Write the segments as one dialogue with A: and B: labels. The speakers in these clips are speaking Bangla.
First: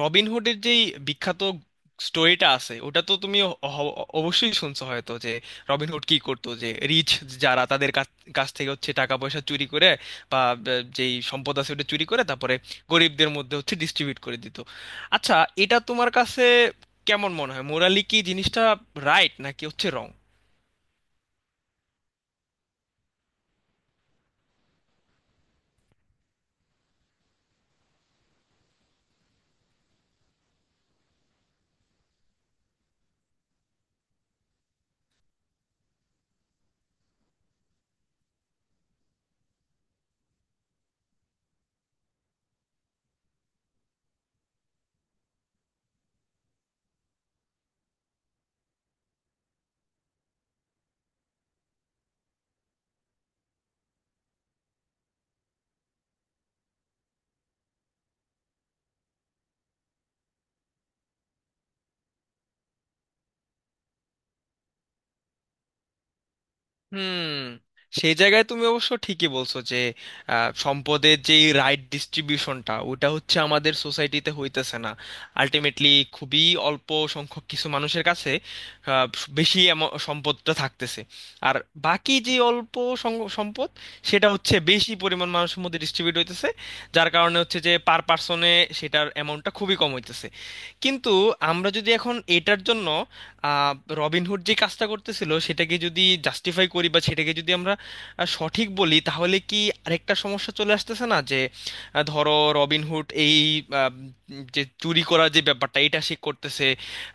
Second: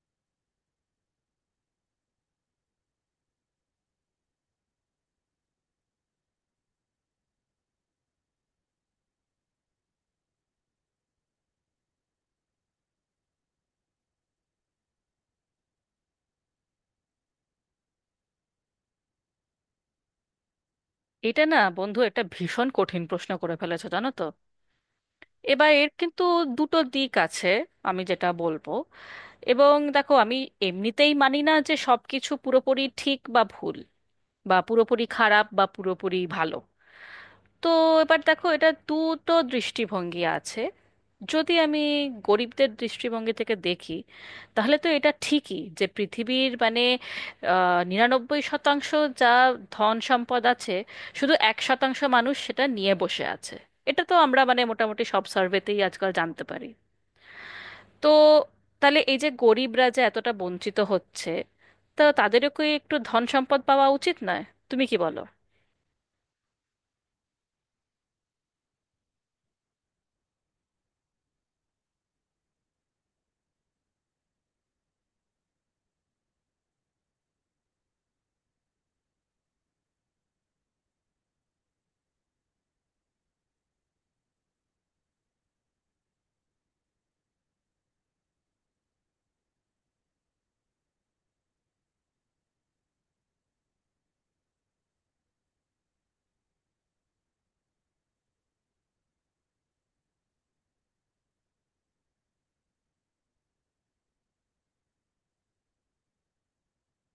A: রবিনহুডের যেই বিখ্যাত স্টোরিটা আছে ওটা তো তুমি অবশ্যই শুনছো হয়তো, যে রবিনহুড কি করতো? যে রিচ যারা তাদের কাছ কাছ থেকে হচ্ছে টাকা পয়সা চুরি করে, বা যেই সম্পদ আছে ওটা চুরি করে তারপরে গরিবদের মধ্যে হচ্ছে ডিস্ট্রিবিউট করে দিত। আচ্ছা, এটা তোমার কাছে কেমন মনে হয়? মোরালি কি জিনিসটা রাইট নাকি হচ্ছে রং?
B: এটা না বন্ধু, একটা ভীষণ কঠিন প্রশ্ন করে ফেলেছো, জানো তো। এবার এর কিন্তু দুটো দিক আছে। আমি যেটা বলবো, এবং দেখো, আমি এমনিতেই মানি না যে সবকিছু পুরোপুরি ঠিক বা ভুল বা পুরোপুরি খারাপ বা পুরোপুরি ভালো। তো এবার দেখো, এটা দুটো দৃষ্টিভঙ্গি আছে। যদি আমি গরিবদের দৃষ্টিভঙ্গি থেকে দেখি, তাহলে তো এটা ঠিকই যে পৃথিবীর মানে 99% যা ধন সম্পদ আছে, শুধু 1% মানুষ সেটা নিয়ে বসে আছে। এটা তো আমরা মানে মোটামুটি সব সার্ভেতেই আজকাল জানতে পারি। তো তাহলে এই যে গরিবরা যে এতটা বঞ্চিত হচ্ছে, তা তাদেরও কি একটু ধন সম্পদ পাওয়া উচিত নয়? তুমি কি বলো?
A: হুম, সেই জায়গায় তুমি অবশ্য ঠিকই বলছো যে সম্পদের যে রাইট ডিস্ট্রিবিউশনটা ওটা হচ্ছে আমাদের সোসাইটিতে হইতেছে না। আলটিমেটলি খুবই অল্প সংখ্যক কিছু মানুষের কাছে, আহ, বেশি সম্পদটা থাকতেছে। আর বাকি যে অল্প সম্পদ, সেটা হচ্ছে বেশি পরিমাণ মানুষের মধ্যে ডিস্ট্রিবিউট হইতেছে, যার কারণে হচ্ছে যে পার পার্সনে সেটার অ্যামাউন্টটা খুবই কম হইতেছে। কিন্তু আমরা যদি এখন এটার জন্য, আহ, রবিনহুড যে কাজটা করতেছিল সেটাকে যদি জাস্টিফাই করি, বা সেটাকে যদি আমরা সঠিক বলি, তাহলে কি আরেকটা সমস্যা চলে আসতেছে না? যে ধরো রবিনহুড এই আহ, যে চুরি করার যে ব্যাপারটা এটা সে করতেছে,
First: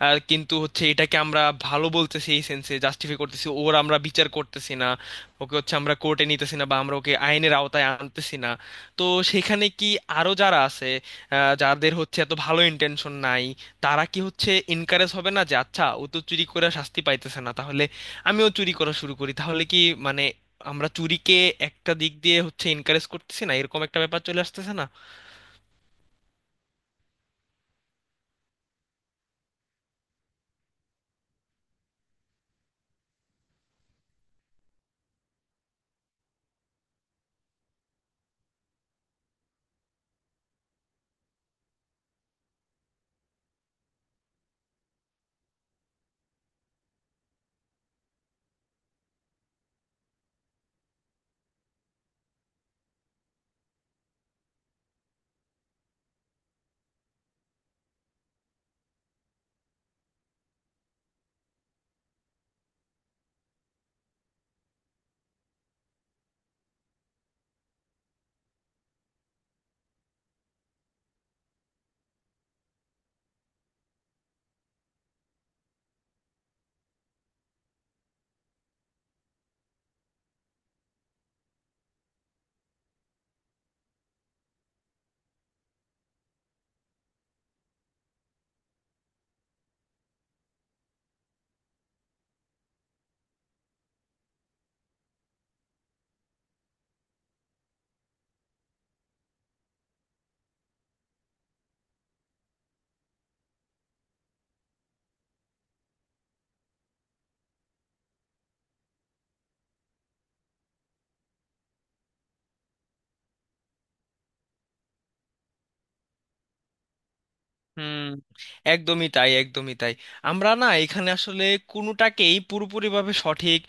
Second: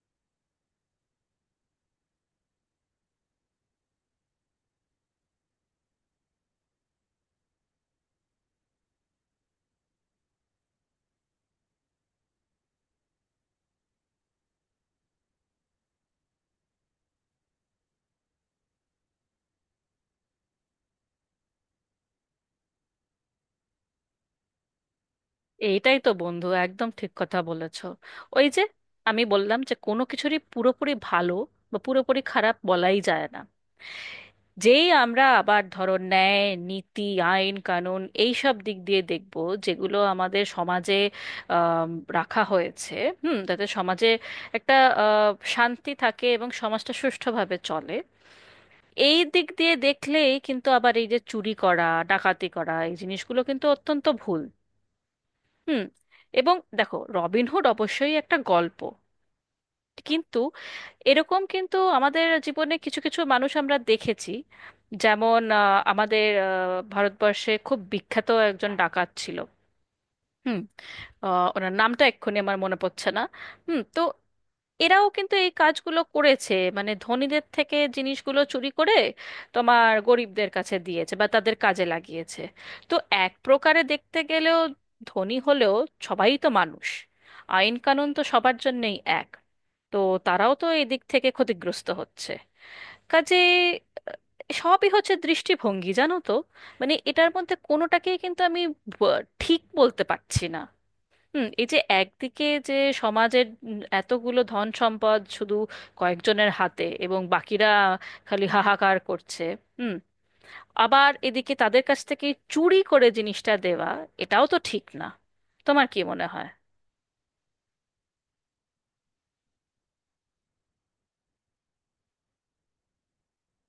A: কিন্তু হচ্ছে এটাকে আমরা ভালো বলতেছি, এই সেন্সে জাস্টিফাই করতেছি, ওর আমরা বিচার করতেছি না, ওকে হচ্ছে আমরা কোর্টে নিতেছি না, বা আমরা ওকে আইনের আওতায় আনতেছি না। তো সেখানে কি আরো যারা আছে, যাদের হচ্ছে এত ভালো ইন্টেনশন নাই, তারা কি হচ্ছে এনকারেজ হবে না যে আচ্ছা ও তো চুরি করে শাস্তি পাইতেছে না, তাহলে আমিও চুরি করা শুরু করি? তাহলে কি মানে আমরা চুরিকে একটা দিক দিয়ে হচ্ছে এনকারেজ করতেছি না, এরকম একটা ব্যাপার চলে আসতেছে না?
B: এইটাই তো বন্ধু, একদম ঠিক কথা বলেছ। ওই যে আমি বললাম যে কোনো কিছুরই পুরোপুরি ভালো বা পুরোপুরি খারাপ বলাই যায় না। যেই আমরা আবার ধরো ন্যায় নীতি, আইন কানুন এই সব দিক দিয়ে দেখব, যেগুলো আমাদের সমাজে আম, রাখা হয়েছে, হুম, যাতে সমাজে একটা আ, শান্তি থাকে এবং সমাজটা সুষ্ঠুভাবে চলে, এই দিক দিয়ে দেখলেই কিন্তু আবার এই যে চুরি করা, ডাকাতি করা, এই জিনিসগুলো কিন্তু অত্যন্ত ভুল। হুম। এবং দেখো, রবিনহুড অবশ্যই একটা গল্প, কিন্তু এরকম কিন্তু আমাদের জীবনে কিছু কিছু মানুষ আমরা দেখেছি। যেমন আমাদের ভারতবর্ষে খুব বিখ্যাত একজন ডাকাত ছিল। হুম। ওনার নামটা এক্ষুনি আমার মনে পড়ছে না। হুম। তো এরাও কিন্তু এই কাজগুলো করেছে, মানে ধনীদের থেকে জিনিসগুলো চুরি করে তোমার গরিবদের কাছে দিয়েছে বা তাদের কাজে লাগিয়েছে। তো এক প্রকারে দেখতে গেলেও, ধনী হলেও সবাই তো মানুষ, আইন কানুন তো সবার জন্যই এক। তো তারাও তো এই দিক থেকে ক্ষতিগ্রস্ত হচ্ছে। কাজে সবই হচ্ছে দৃষ্টিভঙ্গি, জানো তো। মানে এটার মধ্যে কোনোটাকেই কিন্তু আমি ঠিক বলতে পারছি না। হুম। এই যে একদিকে যে সমাজের এতগুলো ধন সম্পদ শুধু কয়েকজনের হাতে এবং বাকিরা খালি হাহাকার করছে, হুম, আবার এদিকে তাদের কাছ থেকে চুরি করে জিনিসটা দেওয়া, এটাও তো ঠিক না। তোমার কি মনে হয়?
A: হুম, একদমই তাই, একদমই তাই। আমরা না এখানে আসলে কোনোটাকেই পুরোপুরিভাবে সঠিক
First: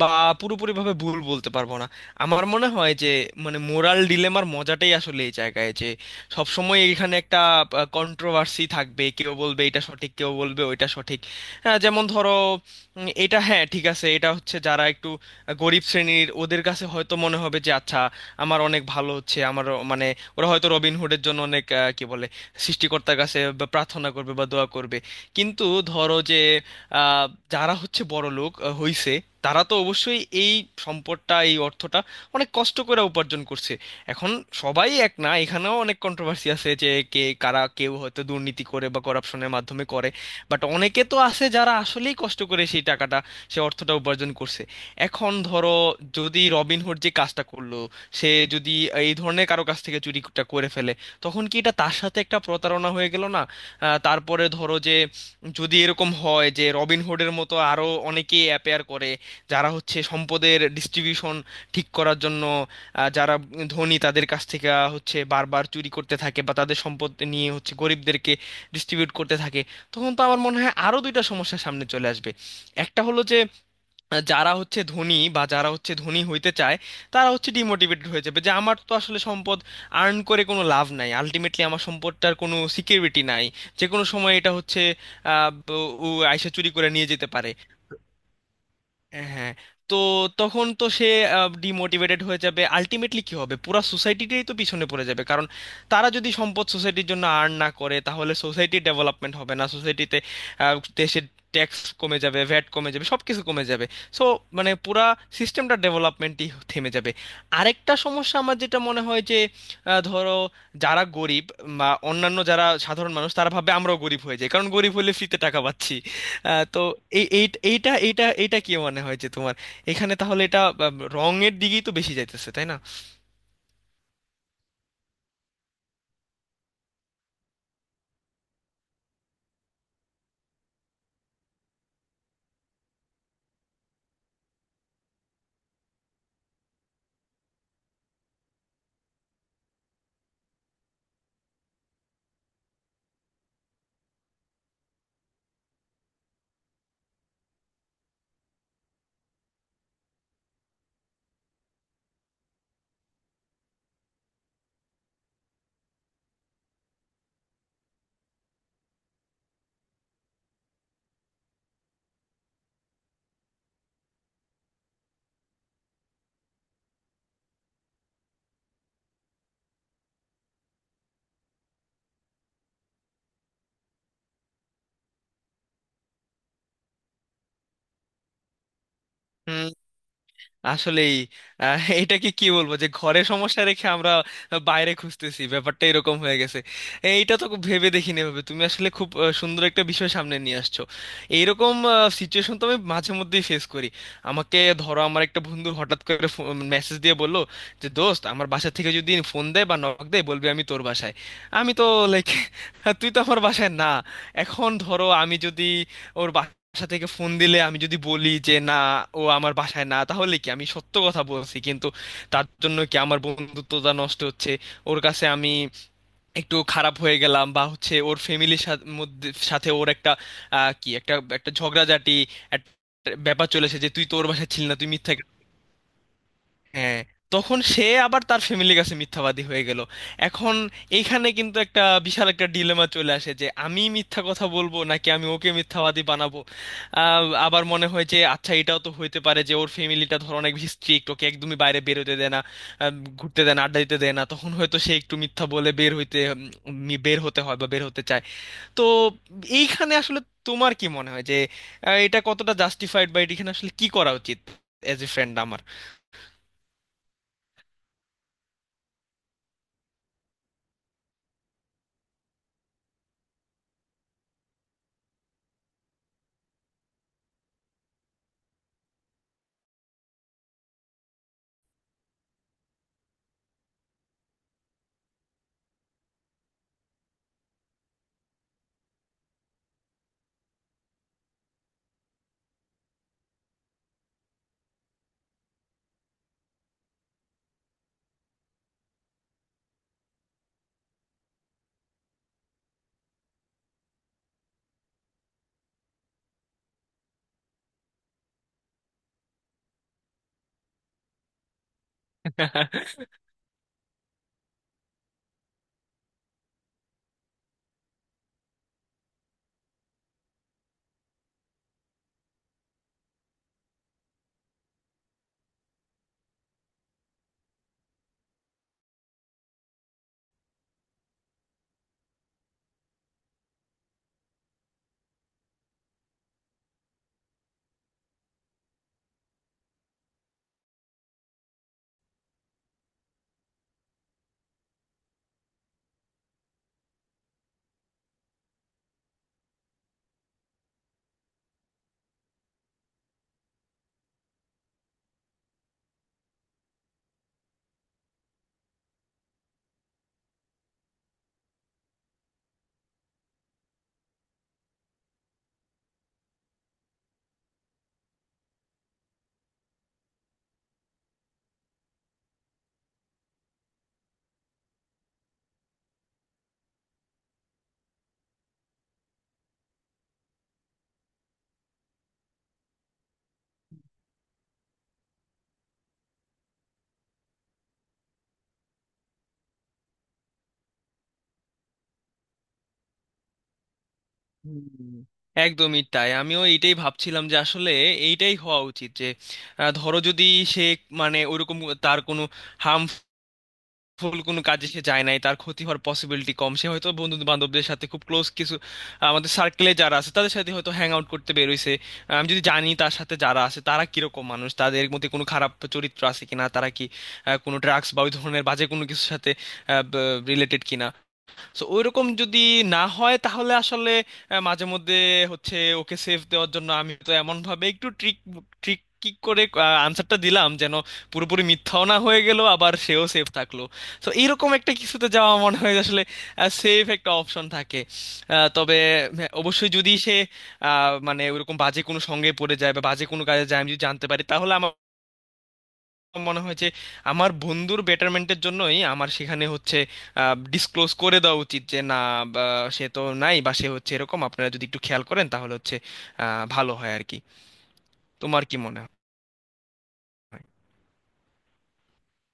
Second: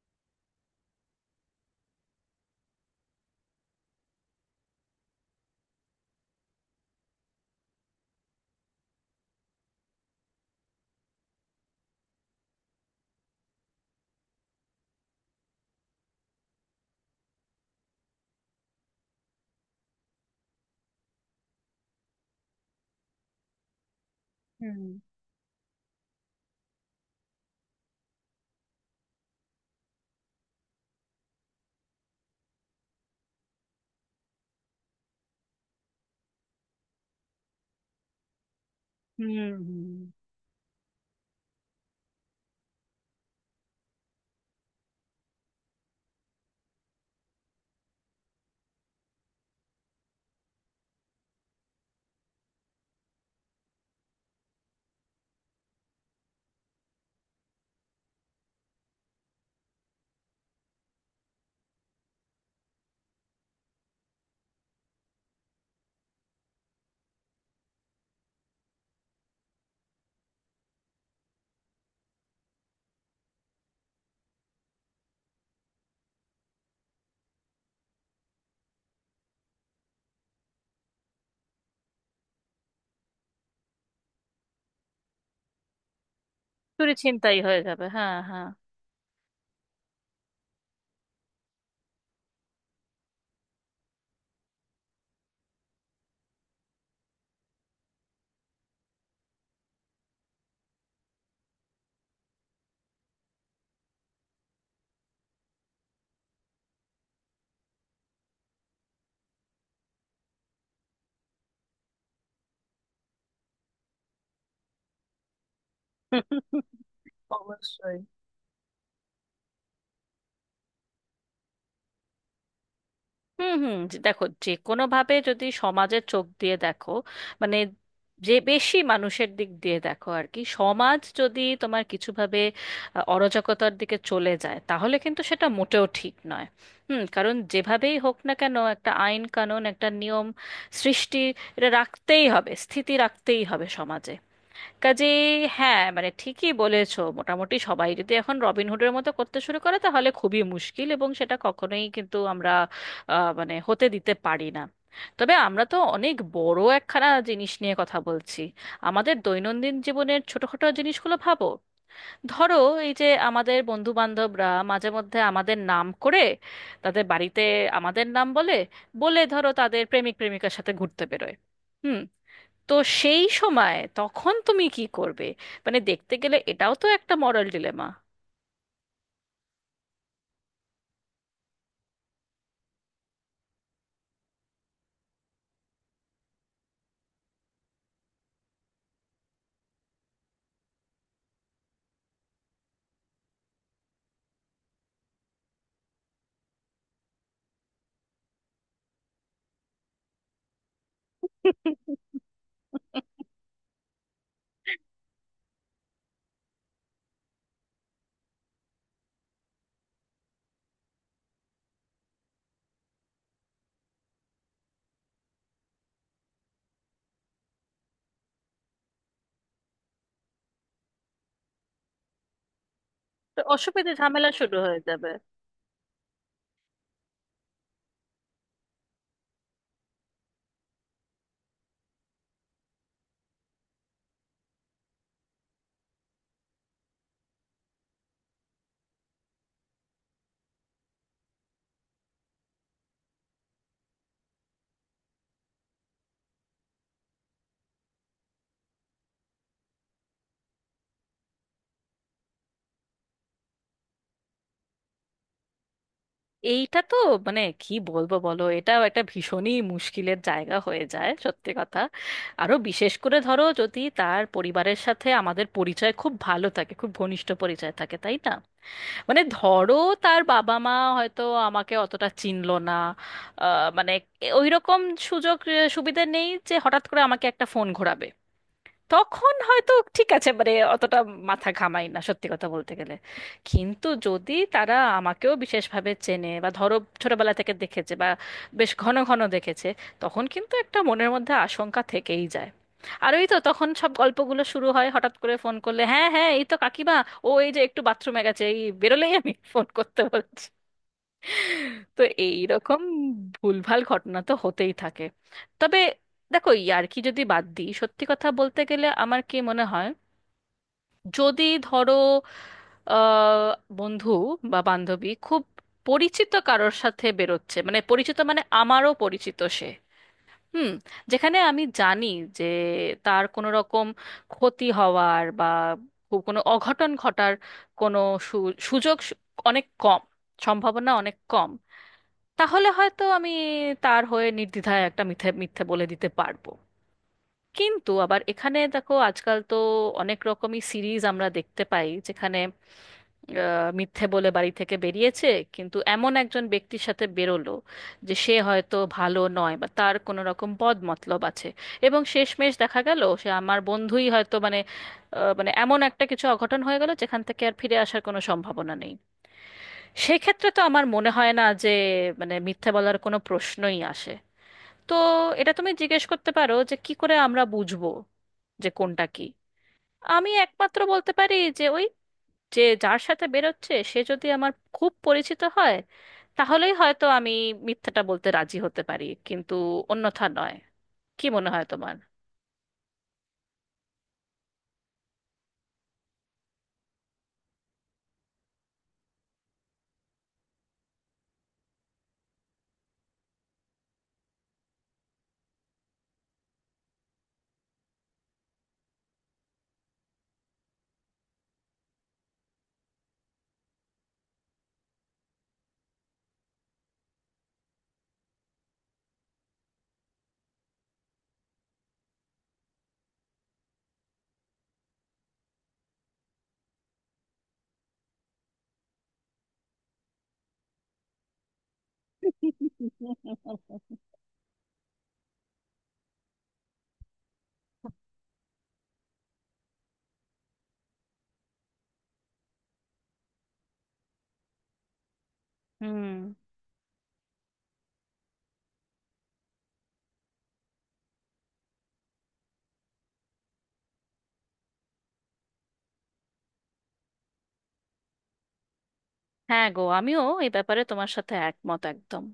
A: বা পুরোপুরিভাবে ভুল বলতে পারবো না। আমার মনে হয় যে মানে মোরাল ডিলেমার মজাটাই আসলে এই জায়গায়, যে সবসময় এখানে একটা কন্ট্রোভার্সি থাকবে, কেউ বলবে এটা সঠিক, কেউ বলবে ওইটা সঠিক। হ্যাঁ, যেমন ধরো, এটা হ্যাঁ ঠিক আছে, এটা হচ্ছে যারা একটু গরিব শ্রেণীর, ওদের কাছে হয়তো মনে হবে যে আচ্ছা আমার অনেক ভালো হচ্ছে, আমার মানে ওরা হয়তো রবিনহুডের জন্য অনেক কি বলে সৃষ্টিকর্তার কাছে বা প্রার্থনা করবে বা দোয়া
B: হুম,
A: করবে। কিন্তু ধরো যে আহ, যারা হচ্ছে বড় লোক হইছে, তারা তো অবশ্যই এই সম্পদটা, এই অর্থটা অনেক কষ্ট করে উপার্জন করছে। এখন সবাই এক না, এখানেও অনেক কন্ট্রোভার্সি আছে যে কে কারা, কেউ হয়তো দুর্নীতি করে বা
B: হুম,
A: করাপশনের মাধ্যমে করে।
B: হুম,
A: বাট অনেকে তো আছে যারা আসলেই কষ্ট করে সেই টাকাটা, সে অর্থটা উপার্জন করছে। এখন ধরো যদি রবিনহুড যে কাজটা করলো, সে যদি এই ধরনের কারো কাছ থেকে চুরিটা করে ফেলে, তখন কি এটা তার সাথে একটা প্রতারণা হয়ে গেল না? তারপরে ধরো যে যদি এরকম হয় যে রবিনহুডের মতো আরো অনেকেই অ্যাপেয়ার করে, যারা হচ্ছে সম্পদের ডিস্ট্রিবিউশন ঠিক করার জন্য যারা ধনী তাদের কাছ থেকে হচ্ছে বারবার চুরি করতে থাকে, বা তাদের সম্পদ নিয়ে হচ্ছে গরিবদেরকে ডিস্ট্রিবিউট করতে থাকে, তখন তো আমার মনে হয় আরো দুইটা সমস্যা সামনে চলে আসবে। একটা হলো যে যারা হচ্ছে ধনী, বা যারা হচ্ছে ধনী হইতে চায়, তারা হচ্ছে ডিমোটিভেটেড হয়ে যাবে, যে আমার তো আসলে সম্পদ আর্ন করে কোনো লাভ নাই, আলটিমেটলি আমার সম্পদটার কোনো সিকিউরিটি নাই, যে কোনো সময় এটা হচ্ছে ও আইসা চুরি করে
B: চুরি
A: নিয়ে যেতে
B: ছিনতাই
A: পারে।
B: হয়ে যাবে, হ্যাঁ হ্যাঁ।
A: হ্যাঁ। তো তখন তো সে ডিমোটিভেটেড হয়ে যাবে, আলটিমেটলি কি হবে, পুরা সোসাইটিটাই তো পিছনে পড়ে যাবে, কারণ তারা যদি সম্পদ সোসাইটির জন্য আর্ন না করে, তাহলে সোসাইটির ডেভেলপমেন্ট হবে না, সোসাইটিতে দেশের ট্যাক্স কমে যাবে, ভ্যাট কমে যাবে, সব কিছু কমে যাবে। সো মানে পুরা সিস্টেমটা ডেভেলপমেন্টই থেমে যাবে। আরেকটা সমস্যা আমার যেটা মনে হয় যে ধরো যারা গরিব বা অন্যান্য যারা সাধারণ মানুষ, তারা ভাবে আমরাও গরিব হয়ে যাই, কারণ গরিব হলে ফ্রিতে টাকা পাচ্ছি। তো এই এই- এইটা
B: অবশ্যই।
A: এইটা এইটা কি মনে হয় যে তোমার এখানে তাহলে এটা আহ, রঙের দিকেই তো বেশি যাইতেছে, তাই?
B: হুম, হুম। দেখো, যে কোনো ভাবে যদি সমাজের চোখ দিয়ে দেখো, মানে যে বেশি মানুষের দিক দিয়ে দেখো আর কি, সমাজ যদি তোমার কিছু ভাবে অরাজকতার দিকে চলে যায়, তাহলে কিন্তু সেটা মোটেও ঠিক নয়। হুম। কারণ যেভাবেই হোক না কেন একটা আইন কানুন, একটা নিয়ম সৃষ্টি, এটা রাখতেই হবে, স্থিতি রাখতেই হবে সমাজে। কাজেই হ্যাঁ, মানে ঠিকই বলেছো, মোটামুটি সবাই যদি এখন রবিনহুডের মতো করতে শুরু করে তাহলে খুবই মুশকিল, এবং সেটা কখনোই কিন্তু আমরা মানে হতে দিতে পারি না। তবে আমরা তো অনেক বড় একখানা জিনিস নিয়ে কথা বলছি। আমাদের দৈনন্দিন জীবনের ছোটখাটো জিনিসগুলো ভাবো। ধরো এই যে আমাদের বন্ধু বান্ধবরা মাঝে মধ্যে আমাদের নাম করে তাদের বাড়িতে আমাদের নাম বলে, বলে ধরো তাদের প্রেমিক প্রেমিকার সাথে ঘুরতে বেরোয়। হুম। তো সেই সময় তখন তুমি কি করবে? মানে দেখতে গেলে এটাও তো একটা মরাল ডিলেমা।
A: না, আসলেই এটা কি কি বলবো, যে ঘরে সমস্যা রেখে আমরা বাইরে খুঁজতেছি, ব্যাপারটা এরকম হয়ে গেছে। এইটা তো খুব ভেবে দেখিনি, ভাবে তুমি আসলে খুব সুন্দর একটা বিষয় সামনে নিয়ে আসছো। এইরকম সিচুয়েশন তো আমি মাঝে মধ্যেই ফেস করি। আমাকে ধরো, আমার একটা বন্ধু হঠাৎ করে মেসেজ দিয়ে বললো যে দোস্ত, আমার বাসা থেকে যদি ফোন দেয় বা নক দেয় বলবি আমি তোর বাসায়। আমি তো লাইক তুই তো আমার বাসায় না। এখন ধরো আমি যদি ওর বাসায় বাসা থেকে ফোন দিলে আমি যদি বলি যে না, ও আমার বাসায় না, তাহলে কি আমি সত্য কথা বলছি, কিন্তু তার জন্য কি আমার বন্ধুত্বটা নষ্ট হচ্ছে, ওর কাছে আমি একটু খারাপ হয়ে গেলাম, বা হচ্ছে ওর ফ্যামিলির সাথে, মধ্যে, সাথে ওর একটা কি একটা একটা ঝগড়াঝাটি, একটা
B: তো
A: ব্যাপার চলেছে যে
B: অসুবিধে
A: তুই তোর
B: ঝামেলা
A: বাসায়
B: শুরু
A: ছিলি না,
B: হয়ে
A: তুই
B: যাবে।
A: মিথ্যা। হ্যাঁ, তখন সে আবার তার ফ্যামিলির কাছে মিথ্যাবাদী হয়ে গেল। এখন এইখানে কিন্তু একটা বিশাল একটা ডিলেমা চলে আসে যে আমি মিথ্যা কথা বলবো নাকি আমি ওকে মিথ্যাবাদী বানাবো। আবার মনে হয় যে আচ্ছা, এটাও তো হইতে পারে যে ওর ফ্যামিলিটা ধর অনেক বেশি স্ট্রিক্ট, ওকে একদমই বাইরে বেরোতে দেয় না, আহ, ঘুরতে দেয় না, আড্ডা দিতে দেয় না, তখন হয়তো সে একটু মিথ্যা বলে বের হইতে, বের হতে হয় বা বের হতে চায়। তো এইখানে আসলে তোমার কি মনে হয় যে এটা কতটা জাস্টিফাইড, বা এখানে আসলে কি করা উচিত এজ এ ফ্রেন্ড আমার?
B: এইটা তো মানে কি বলবো বলো, এটাও একটা ভীষণই মুশকিলের জায়গা হয়ে যায় সত্যি কথা। আরো বিশেষ করে ধরো যদি তার পরিবারের সাথে আমাদের পরিচয় খুব ভালো থাকে, খুব ঘনিষ্ঠ পরিচয় থাকে, তাই না? মানে ধরো তার বাবা মা হয়তো আমাকে অতটা চিনলো না, মানে ওই রকম সুযোগ সুবিধা নেই যে হঠাৎ করে আমাকে একটা ফোন ঘোরাবে, তখন হয়তো ঠিক আছে, মানে অতটা মাথা ঘামাই না সত্যি কথা বলতে গেলে। কিন্তু যদি তারা আমাকেও বিশেষভাবে চেনে বা ধরো ছোটবেলা থেকে দেখেছে বা বেশ ঘন ঘন দেখেছে, তখন কিন্তু একটা মনের মধ্যে আশঙ্কা থেকেই যায়। আর ওই তো তখন সব গল্পগুলো শুরু হয়, হঠাৎ করে ফোন করলে হ্যাঁ হ্যাঁ এই তো কাকিমা, ও এই যে একটু বাথরুমে গেছে, এই বেরোলেই আমি ফোন করতে বলছি। তো এইরকম ভুলভাল ঘটনা তো হতেই থাকে। তবে দেখো, ইয়ার্কি যদি বাদ দিই সত্যি কথা বলতে গেলে আমার কি মনে হয়, যদি ধরো আহ, বন্ধু বা বান্ধবী খুব পরিচিত কারোর সাথে বেরোচ্ছে, মানে পরিচিত মানে আমারও পরিচিত সে, হুম, যেখানে আমি জানি যে তার কোনো রকম ক্ষতি হওয়ার বা খুব কোনো অঘটন ঘটার কোনো সুযোগ অনেক কম, সম্ভাবনা অনেক কম, তাহলে হয়তো আমি তার হয়ে নির্দ্বিধায় একটা মিথ্যে মিথ্যে বলে দিতে পারবো। কিন্তু আবার এখানে দেখো, আজকাল তো অনেক রকমই সিরিজ আমরা দেখতে পাই, যেখানে মিথ্যে বলে বাড়ি থেকে বেরিয়েছে কিন্তু এমন একজন ব্যক্তির সাথে বেরোলো যে সে হয়তো ভালো নয় বা তার কোনো রকম বদ মতলব আছে, এবং শেষমেশ দেখা গেল সে আমার বন্ধুই হয়তো মানে মানে এমন একটা কিছু অঘটন হয়ে গেল যেখান থেকে আর ফিরে আসার কোনো সম্ভাবনা নেই। সেক্ষেত্রে তো আমার মনে হয় না যে মানে মিথ্যে বলার কোনো প্রশ্নই আসে। তো এটা তুমি জিজ্ঞেস করতে পারো যে কি করে আমরা বুঝবো যে কোনটা কি। আমি একমাত্র বলতে পারি যে ওই যে যার সাথে বেরোচ্ছে সে যদি আমার খুব পরিচিত হয়, তাহলেই হয়তো আমি মিথ্যাটা বলতে রাজি হতে পারি, কিন্তু অন্যথা নয়। কি মনে হয় তোমার?
A: হুম, একদমই তাই। আমিও এইটাই ভাবছিলাম যে আসলে এইটাই হওয়া উচিত, যে ধরো যদি সে মানে ওইরকম তার কোনো হার্মফুল কোনো কাজে সে যায় নাই, তার ক্ষতি হওয়ার পসিবিলিটি কম, সে হয়তো বন্ধু বান্ধবদের সাথে, খুব ক্লোজ কিছু আমাদের সার্কেলে যারা আছে তাদের সাথে হয়তো হ্যাং আউট করতে বেরোইছে। আমি যদি জানি তার সাথে যারা আছে তারা কিরকম মানুষ, তাদের মধ্যে কোনো খারাপ চরিত্র আছে কিনা, তারা কি কোনো ড্রাগস বা ওই ধরনের বাজে কোনো কিছুর সাথে রিলেটেড কিনা, সো ওইরকম যদি না হয়, তাহলে আসলে মাঝে মধ্যে হচ্ছে ওকে সেভ দেওয়ার জন্য আমি তো এমন ভাবে একটু ট্রিক ট্রিক কি করে আনসারটা দিলাম, যেন পুরোপুরি মিথ্যাও না হয়ে গেল, আবার সেও সেভ থাকলো। তো এইরকম একটা কিছুতে যাওয়া মনে হয় যে আসলে সেভ একটা অপশন থাকে। তবে হ্যাঁ, অবশ্যই যদি সে মানে ওইরকম বাজে কোনো সঙ্গে পড়ে যায় বা বাজে কোনো কাজে যায়, আমি যদি জানতে পারি, তাহলে আমার
B: হুম,
A: মনে হয় যে আমার বন্ধুর বেটারমেন্টের জন্যই আমার সেখানে হচ্ছে ডিসক্লোজ করে দেওয়া উচিত, যে না, বা সে তো নাই, বা সে হচ্ছে এরকম আপনারা যদি একটু খেয়াল করেন তাহলে হচ্ছে ভালো হয় আর কি। তোমার কি মনে হয়?
B: হ্যাঁ গো, আমিও এই ব্যাপারে তোমার সাথে একমত একদম।